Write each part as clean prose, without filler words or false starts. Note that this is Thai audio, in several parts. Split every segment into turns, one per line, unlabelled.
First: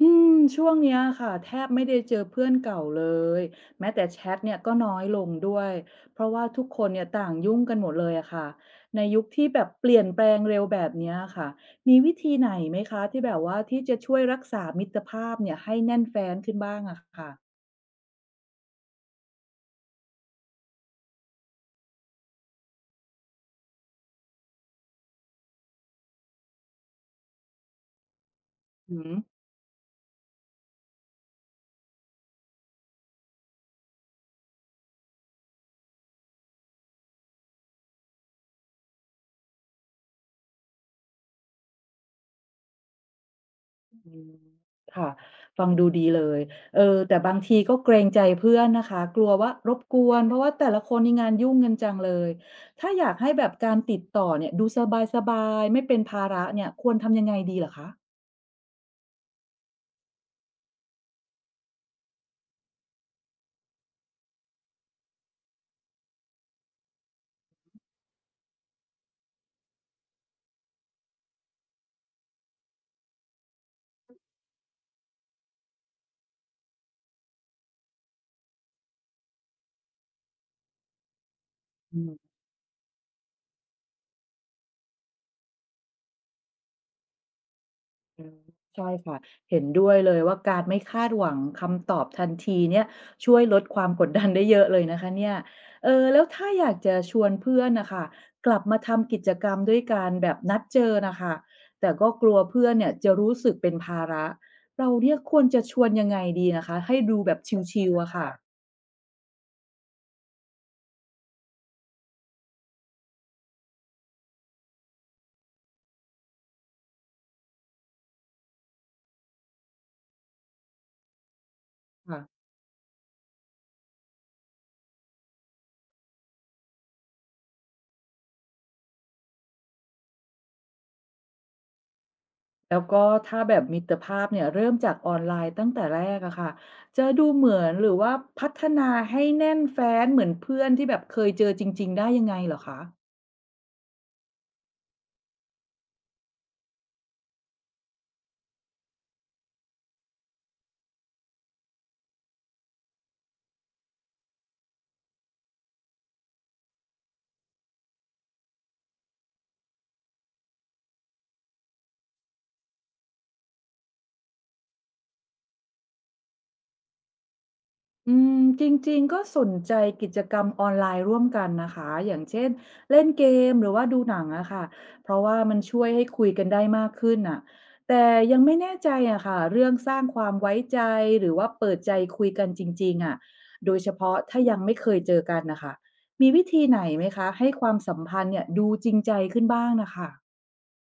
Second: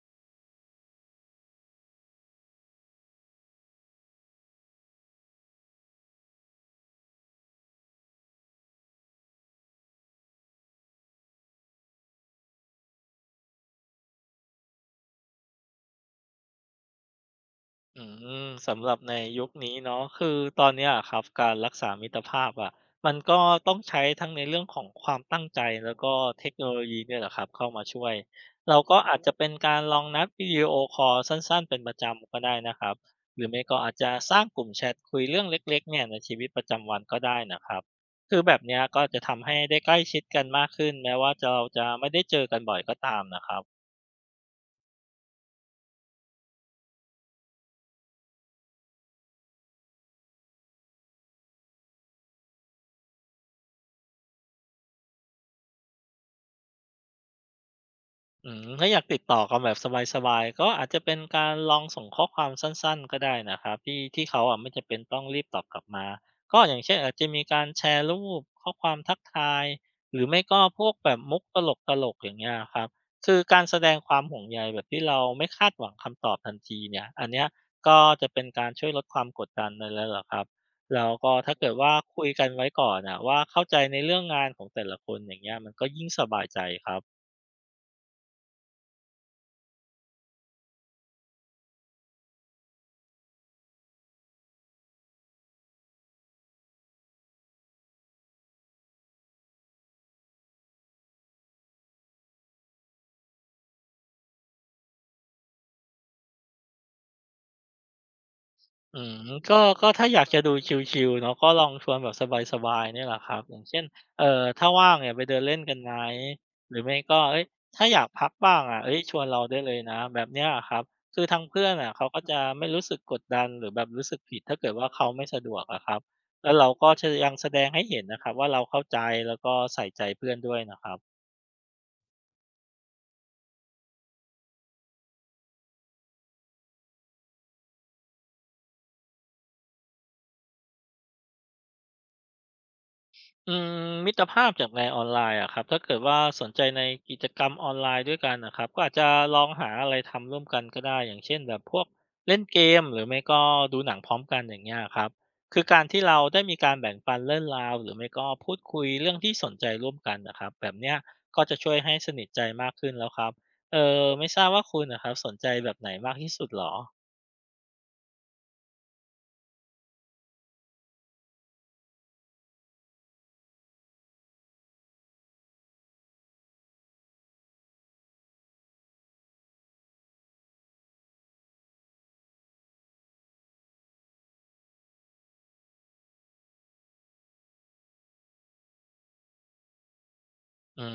อืมช่วงเนี้ยค่ะแทบไม่ได้เจอเพื่อนเก่าเลยแม้แต่แชทเนี่ยก็น้อยลงด้วยเพราะว่าทุกคนเนี่ยต่างยุ่งกันหมดเลยอะค่ะในยุคที่แบบเปลี่ยนแปลงเร็วแบบเนี้ยค่ะมีวิธีไหนไหมคะที่แบบว่าที่จะช่วยรักษามิตรภาพเนี่ยให้แน่นแฟ้นขึ้นบ้างอะค่ะ
อืมสำหรับในยุคนี้เนาะคือตอนเนี้ยครับการรักษามิตรภาพอะมันก็ต้องใช้ทั้งในเรื่องของความตั้งใจแล้วก็เทคโนโลยีเนี่ยแหละครับเข้ามาช่วยเรา
อื
ก็
ม
อาจจะเป็นการลองนัดวิดีโอคอลสั้นๆเป็นประจำก็ได้นะครับหรือไม่ก็อาจจะสร้างกลุ่มแชทคุยเรื่องเล็กๆเนี่ยในชีวิตประจำวันก็ได้นะครับคือแบบเนี้ยก็จะทำให้ได้ใกล้ชิดกันมากขึ้นแม้ว่าจะเราจะไม่ได้เจอกันบ่อยก็ตามนะครับ
อืมค่ะฟังดูดีเลยเออแต่บางทีก็เกรงใจเพื่อนนะคะกลัวว่ารบกวนเพราะว่าแต่ละคนนี่งานยุ่งกันจังเลยถ้าอยากให้แบบการติดต่อเนี่ยดูสบายๆไม่เป็นภาระเนี่ยควรทำยังไงดีเหรอคะ
อืมถ้าอยากติดต่อกันแบบสบายๆก็อาจจะเป็นการลองส่งข้อความสั้นๆก็ได้นะครับที่เขาอะไม่จำเป็นต้องรีบตอบกลับมาก็อย่างเช่นอาจจะมีการแชร์รูปข้อความทักทายหรือไม่ก็พวกแบบมุกตลกๆอย่างเงี้ยครับคือการแสดงความห่วงใยแบบที่เราไม่คาดหวังคำตอบทันทีเนี่ยอันเนี้ยก็จะเป็นการช่วยลดความกดดันนั่นแล้วละครับแล้วก็ถ้าเกิดว่าคุยกันไว้ก่อนอะว่าเข้าใจในเรื่องงานของแต่ละคนอย่างเงี้ยมันก็ยิ่งสบายใจครับ
อืมใช่ค่ะเห็นด้วยเลยว่าการไม่คาดหวังคำตอบทันทีเนี่ยช่วยลดความกดดันได้เยอะเลยนะคะเนี่ยเออแล้วถ้าอยากจะชวนเพื่อนน่ะค่ะกลับมาทำกิจกรรมด้วยการแบบนัดเจอน่ะค่ะแต่ก็กลัวเพื่อนเนี่ยจะรู้สึกเป็นภาระเราเนี่ยควรจะชวนยังไงดีนะคะให้ดูแบบชิลๆอะค่ะ
อืมก็ก็ถ้าอยากจะดูชิลๆเนาะก็ลองชวนแบบสบายๆเนี่ยแหละครับอย่างเช่นถ้าว่างเนี่ยไปเดินเล่นกันไหมหรือไม่ก็เฮ้ยถ้าอยากพักบ้างอะเฮ้ยชวนเราได้เลยนะแบบเนี้ยอะครับคือทางเพื่อนอะเขา
ค่ะ
ก็จะไม่รู้สึกกดดันหรือแบบรู้สึกผิดถ้าเกิดว่าเขาไม่สะดวกอะครับแล้วเราก็จะยังแสดงให้เห็นนะครับว่าเราเข้าใจแล้วก็ใส่ใจเพื่อนด้วยนะครับ
แล้วก็ถ้าแบบมิตรภาพเนี่ยเริ่มจากออนไลน์ตั้งแต่แรกอะค่ะจะดูเหมือนหรือว่าพัฒนาให้แน่นแฟ้นเหมือนเพื่อนที่แบบเคยเจอจริงๆได้ยังไงเหรอคะ
อืมมิตรภาพจากในออนไลน์อะครับถ้าเกิดว่าสนใจในกิจกรรมออนไลน์ด้วยกันนะครับก็อาจจะลองหาอะไรทำร่วมกันก็ได้อย่างเช่นแบบพวกเล่นเกมหรือไม่ก็ดูหนังพร้อมกันอย่างเงี้ยครับคือการที่เราได้มีการแบ่งปันเรื่องราวหรือไม่ก็พูดคุยเรื่องที่สนใจร่วมกันนะครับแบบเนี้ยก็จะช่วยให้สนิทใจมากขึ้นแล้วครับเออไม่ทราบว่าคุณนะครับสนใจแบบไหนมากที่สุดหรอ
อืมจริงๆก็สนใจกิจกรรมออนไลน์ร่วมกันนะคะอย่างเช่นเล่นเกมหรือว่าดูหนังอะค่ะเพราะว่ามันช่วยให้คุยกันได้มากขึ้นน่ะแต่ยังไม่แน่ใจอะค่ะเรื่องสร้างความไว้ใจหรือว่าเปิดใจคุยกันจริงๆอะโดยเฉพาะถ้ายังไม่เคยเจอกันนะคะมีวิธีไหนไหมคะให้ความสัมพันธ์เนี่ยดูจริงใจขึ้นบ้างนะคะ
อื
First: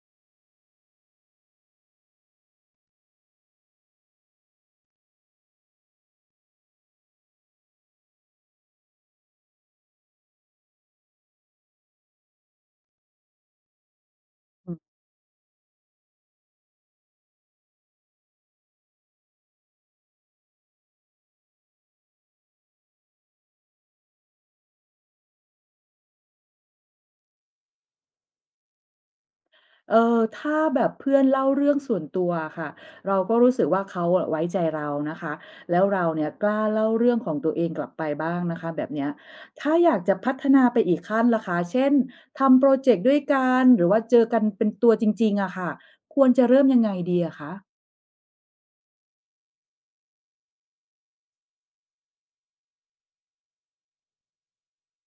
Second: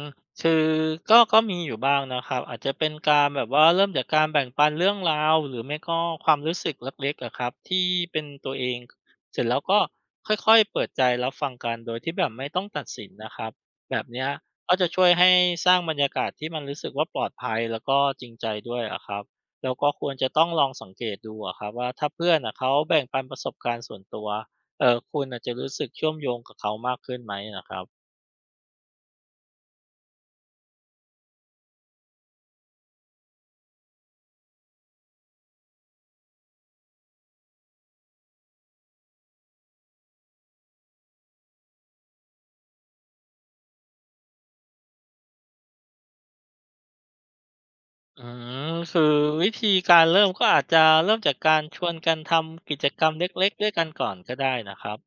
มคือก็มีอยู่บ้างนะครับอาจจะเป็นการแบบว่าเริ่มจากการแบ่งปันเรื่องราวหรือไม่ก็ความรู้สึกเล็กๆอะครับที่เป็นตัวเองเสร็จแล้วก็ค่อยๆเปิดใจรับฟังกันโดยที่แบบไม่ต้องตัดสินนะครับแบบเนี้ยก็จะช่วยให้สร้างบรรยากาศที่มันรู้สึกว่าปลอดภัยแล้วก็จริงใจด้วยอะครับแล้วก็ควรจะต้องลองสังเกตดูอะครับว่าถ้าเพื่อนอะเขาแบ่งปันประสบการณ์ส่วนตัวเออคุณอาจจะรู้สึกเชื่อมโยงกับเขามากขึ้นไหมนะครับ
เออถ้าแบบเพื่อนเล่าเรื่องส่วนตัวอะค่ะเราก็รู้สึกว่าเขาอะไว้ใจเรานะคะแล้วเราเนี่ยกล้าเล่าเรื่องของตัวเองกลับไปบ้างนะคะแบบเนี้ยถ้าอยากจะพัฒนาไปอีกขั้นล่ะคะเช่นทำโปรเจกต์ด้วยกันหรือว่าเจอกันเป็นตัวจริงๆอะค่ะควรจะเริ่มยังไงดีอะคะ
อืมคือวิธีการเริ่มก็อาจจะเริ่มจากการชวนกันทำกิจกรรมเล็กๆด้วยกันก่อนก็ได้นะครับ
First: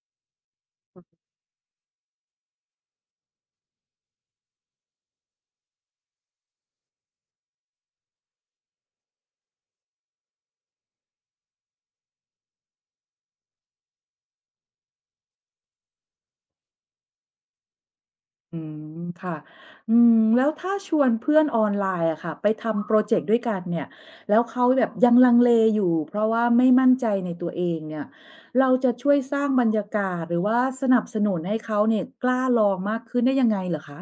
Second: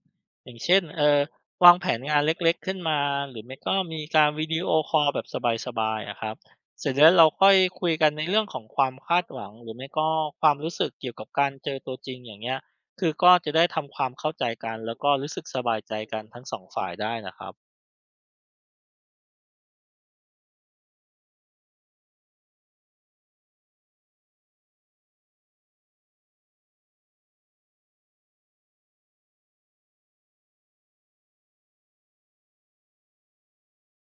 อย่างเช่นเออวางแผนงานเล็กๆขึ้นมาหรือไม่ก็มีการวิดีโอคอลแบบสบายๆอะครับเสร็จแล้วเราค่อยคุยกันในเรื่องของความคาดหวังหรือไม่ก็ความรู้สึกเกี่ยวกับการเจอตัวจริงอย่างเงี้ยคือก็จะได้ทำความเข้าใจกันแล้วก็รู้สึกสบายใจกันทั้งสองฝ่ายได้นะครับ
อืมค่ะอืมแล้วถ้าชวนเพื่อนออนไลน์อะค่ะไปทำโปรเจกต์ด้วยกันเนี่ยแล้วเขาแบบยังลังเลอยู่เพราะว่าไม่มั่นใจในตัวเองเนี่ยเราจะช่วยสร้างบรรยากาศหรือว่าสนับสนุนให้เขาเนี่ยกล้าลองมากขึ้นได้ยังไงเหรอคะ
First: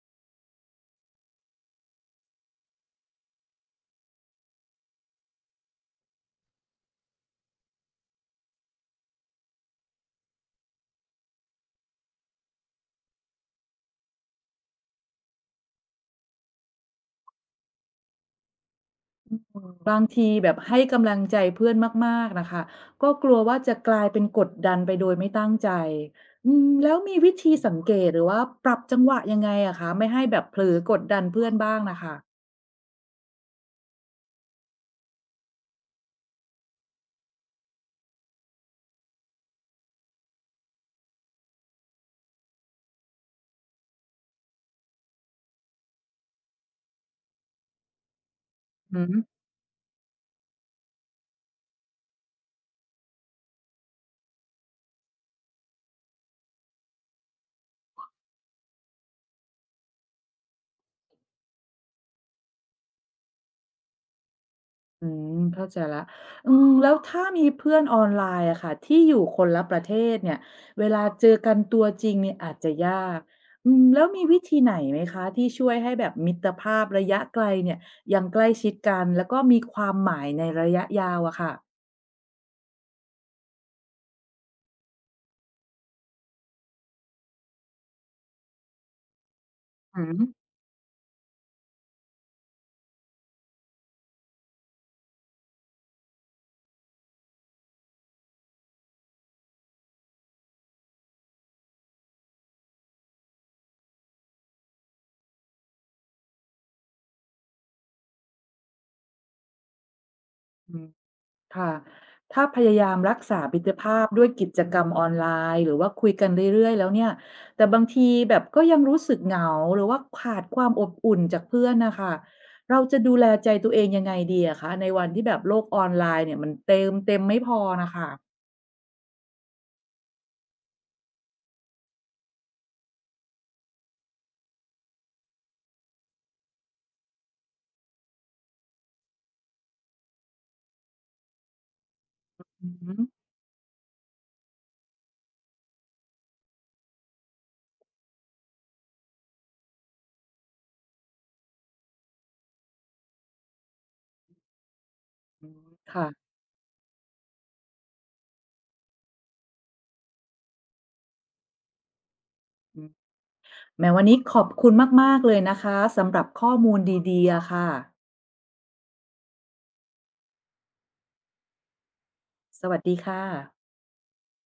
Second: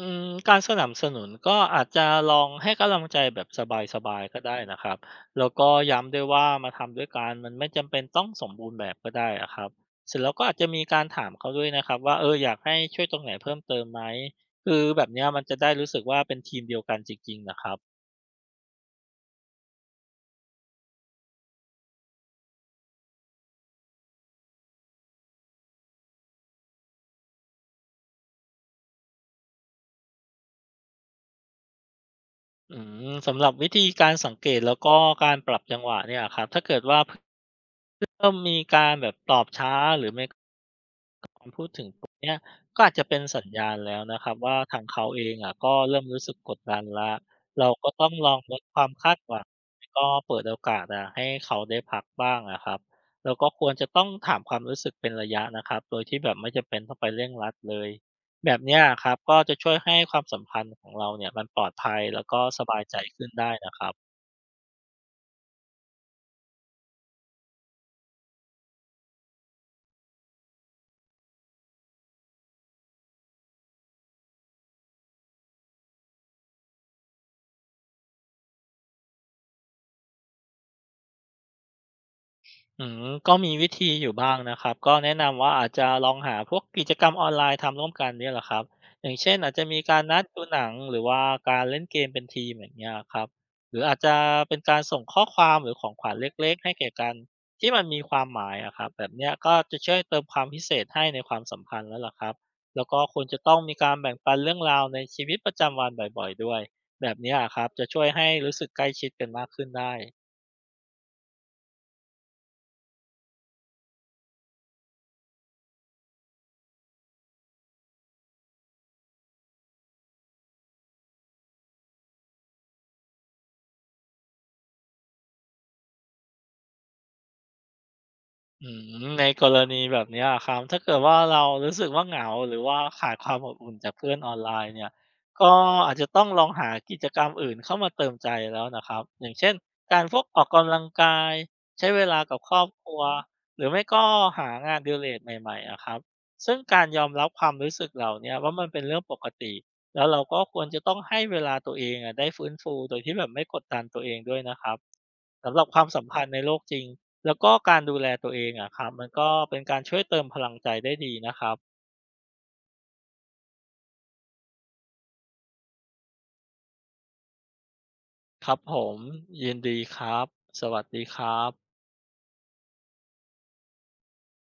อืมการสนับสนุนก็อาจจะลองให้กำลังใจแบบสบายๆก็ได้นะครับแล้วก็ย้ำด้วยว่ามาทำด้วยกันมันไม่จำเป็นต้องสมบูรณ์แบบก็ได้อะครับเสร็จแล้วก็อาจจะมีการถามเขาด้วยนะครับว่าเอออยากให้ช่วยตรงไหนเพิ่มเติมไหมคือแบบเนี้ยมันจะได้รู้สึกว่าเป็นทีมเดียวกันจริงๆนะครับ
อืมบางทีแบบให้กำลังใจเพื่อนมากๆน่ะค่ะก็กลัวว่าจะกลายเป็นกดดันไปโดยไม่ตั้งใจอืมแล้วมีวิธีสังเกตหรือว่าปรับจังหวะยังไงอะคะไม่ให้แบบเผลอกดดันเพื่อนบ้างน่ะค่ะ
อืมสำหรับวิธีการสังเกตแล้วก็การปรับจังหวะเนี่ยครับถ้าเกิดว่าเริ่มมีการแบบตอบช้าหรือไม่ ถึงตรงเนี้ยก็อาจจะเป็นสัญญาณแล้วนะครับว่าทางเขาเองอะก็เริ่มรู้สึกกดดันแล้วเราก็ต้องลองลดความ
อือ
คา
ฮึ
ดหวังแล้วก็เปิดโอกาสอะให้เขาได้พักบ้างอะครับแล้วก็ควรจะต้องถามความรู้สึกเป็นระยะนะครับโดยที่แบบไม่จำเป็นต้องไปเร่งรัดเลยแบบเนี้ยอะครับก็จะช่วยให้ความสัมพันธ์ของเราเนี่ยมันปลอดภัยแล้วก็สบายใจขึ้นได้นะครับ
อืมเข้าใจแล้วอืมแล้วถ้ามีเพื่อนออนไลน์อะค่ะที่อยู่คนละประเทศเนี่ย เวลาเจอกันตัวจริงเนี่ยอาจจะยากอืมแล้วมีวิธีไหนไหมคะที่ช่วยให้แบบมิตรภาพระยะไกลเนี่ยยังใกล้ชิดกันแล้วก็มีความหมายในระยะยาวอะค่ะ
อืมก็มีวิธีอยู่บ้างนะครับก็แนะนำว่าอาจจะลองหาพวกกิจกรรมออนไลน์ทำร่วมกันเนี่ยแหละครับอย่างเช่นอาจจะมี
อื
การ
อ
นั
ฮ
ดดูหนังหรือว่าการเล่นเกมเป็นทีมอย่างเงี้ยครับหรืออาจจะเป็นการส่งข้อความหรือของขวัญเล็กๆให้แก่กันที่มันมีความหมายอะครับแบบเนี้ยก็จะช่วยเติมความพิเศษให้ในความสัมพันธ์แล้วล่ะครับแล้วก็ควรจะต้องมีการแบ่งปันเรื่องราวในชีวิตประจำวันบ่อยๆด้วยแบบเนี้ยครับจะช่วยให้รู้สึกใกล้ชิดกันมากขึ้นได้
ึ ค่ะถ้าพยายามรักษามิตรภาพด้วยกิจกรรมออนไลน์หรือว่าคุยกันเรื่อยๆแล้วเนี่ยแต่บางทีแบบก็ยังรู้สึกเหงาหรือว่าขาดความอบอุ่นจากเพื่อนนะคะเราจะดูแลใจตัวเองยังไงดีอะคะในวันที่แบบโลกออนไลน์เนี่ยมันเต็มเต็มไม่พอนะคะ
อืมในกรณีแบบเนี้ยอะครับถ้าเกิดว่าเรารู้สึกว่าเหงาหรือว่าขาดความอบอุ่นจากเพื่อนออนไลน์เนี่ยก็อาจจะต้องลองหากิจกรรมอื่นเข้ามาเติมใจแล้วนะครับอย่างเช่นการพวกออกกำลังกายใช้เวลากับครอ
อ
บค
ือ
รัวหรือไม่ก็หางานอดิเรกใหม่ๆอะครับซึ่งการยอมรับความรู้สึกเหล่าเนี้ยว่ามันเป็นเรื่องปกติแล้วเราก็ควรจะต้องให้เวลาตัวเองอะได้ฟื้นฟูโดยที่แบบไม่กดดันตัวเองด้วยนะครับ
อื
สำหรั
ม
บความสั
ค่ะ
มพันธ์ในโลกจริงแล้วก็การดูแลตัวเองอะครับมันก็เป็นการช่วยเติมพลังใจได้ดีนะครับ
อืมแห้วันนี้ขอบคุณมากๆเลยนะคะสำหรับข้อมูลดีๆอะค่ะ
ครับผมยินดีครับสวัสดีครับ
สวัสดีค่ะ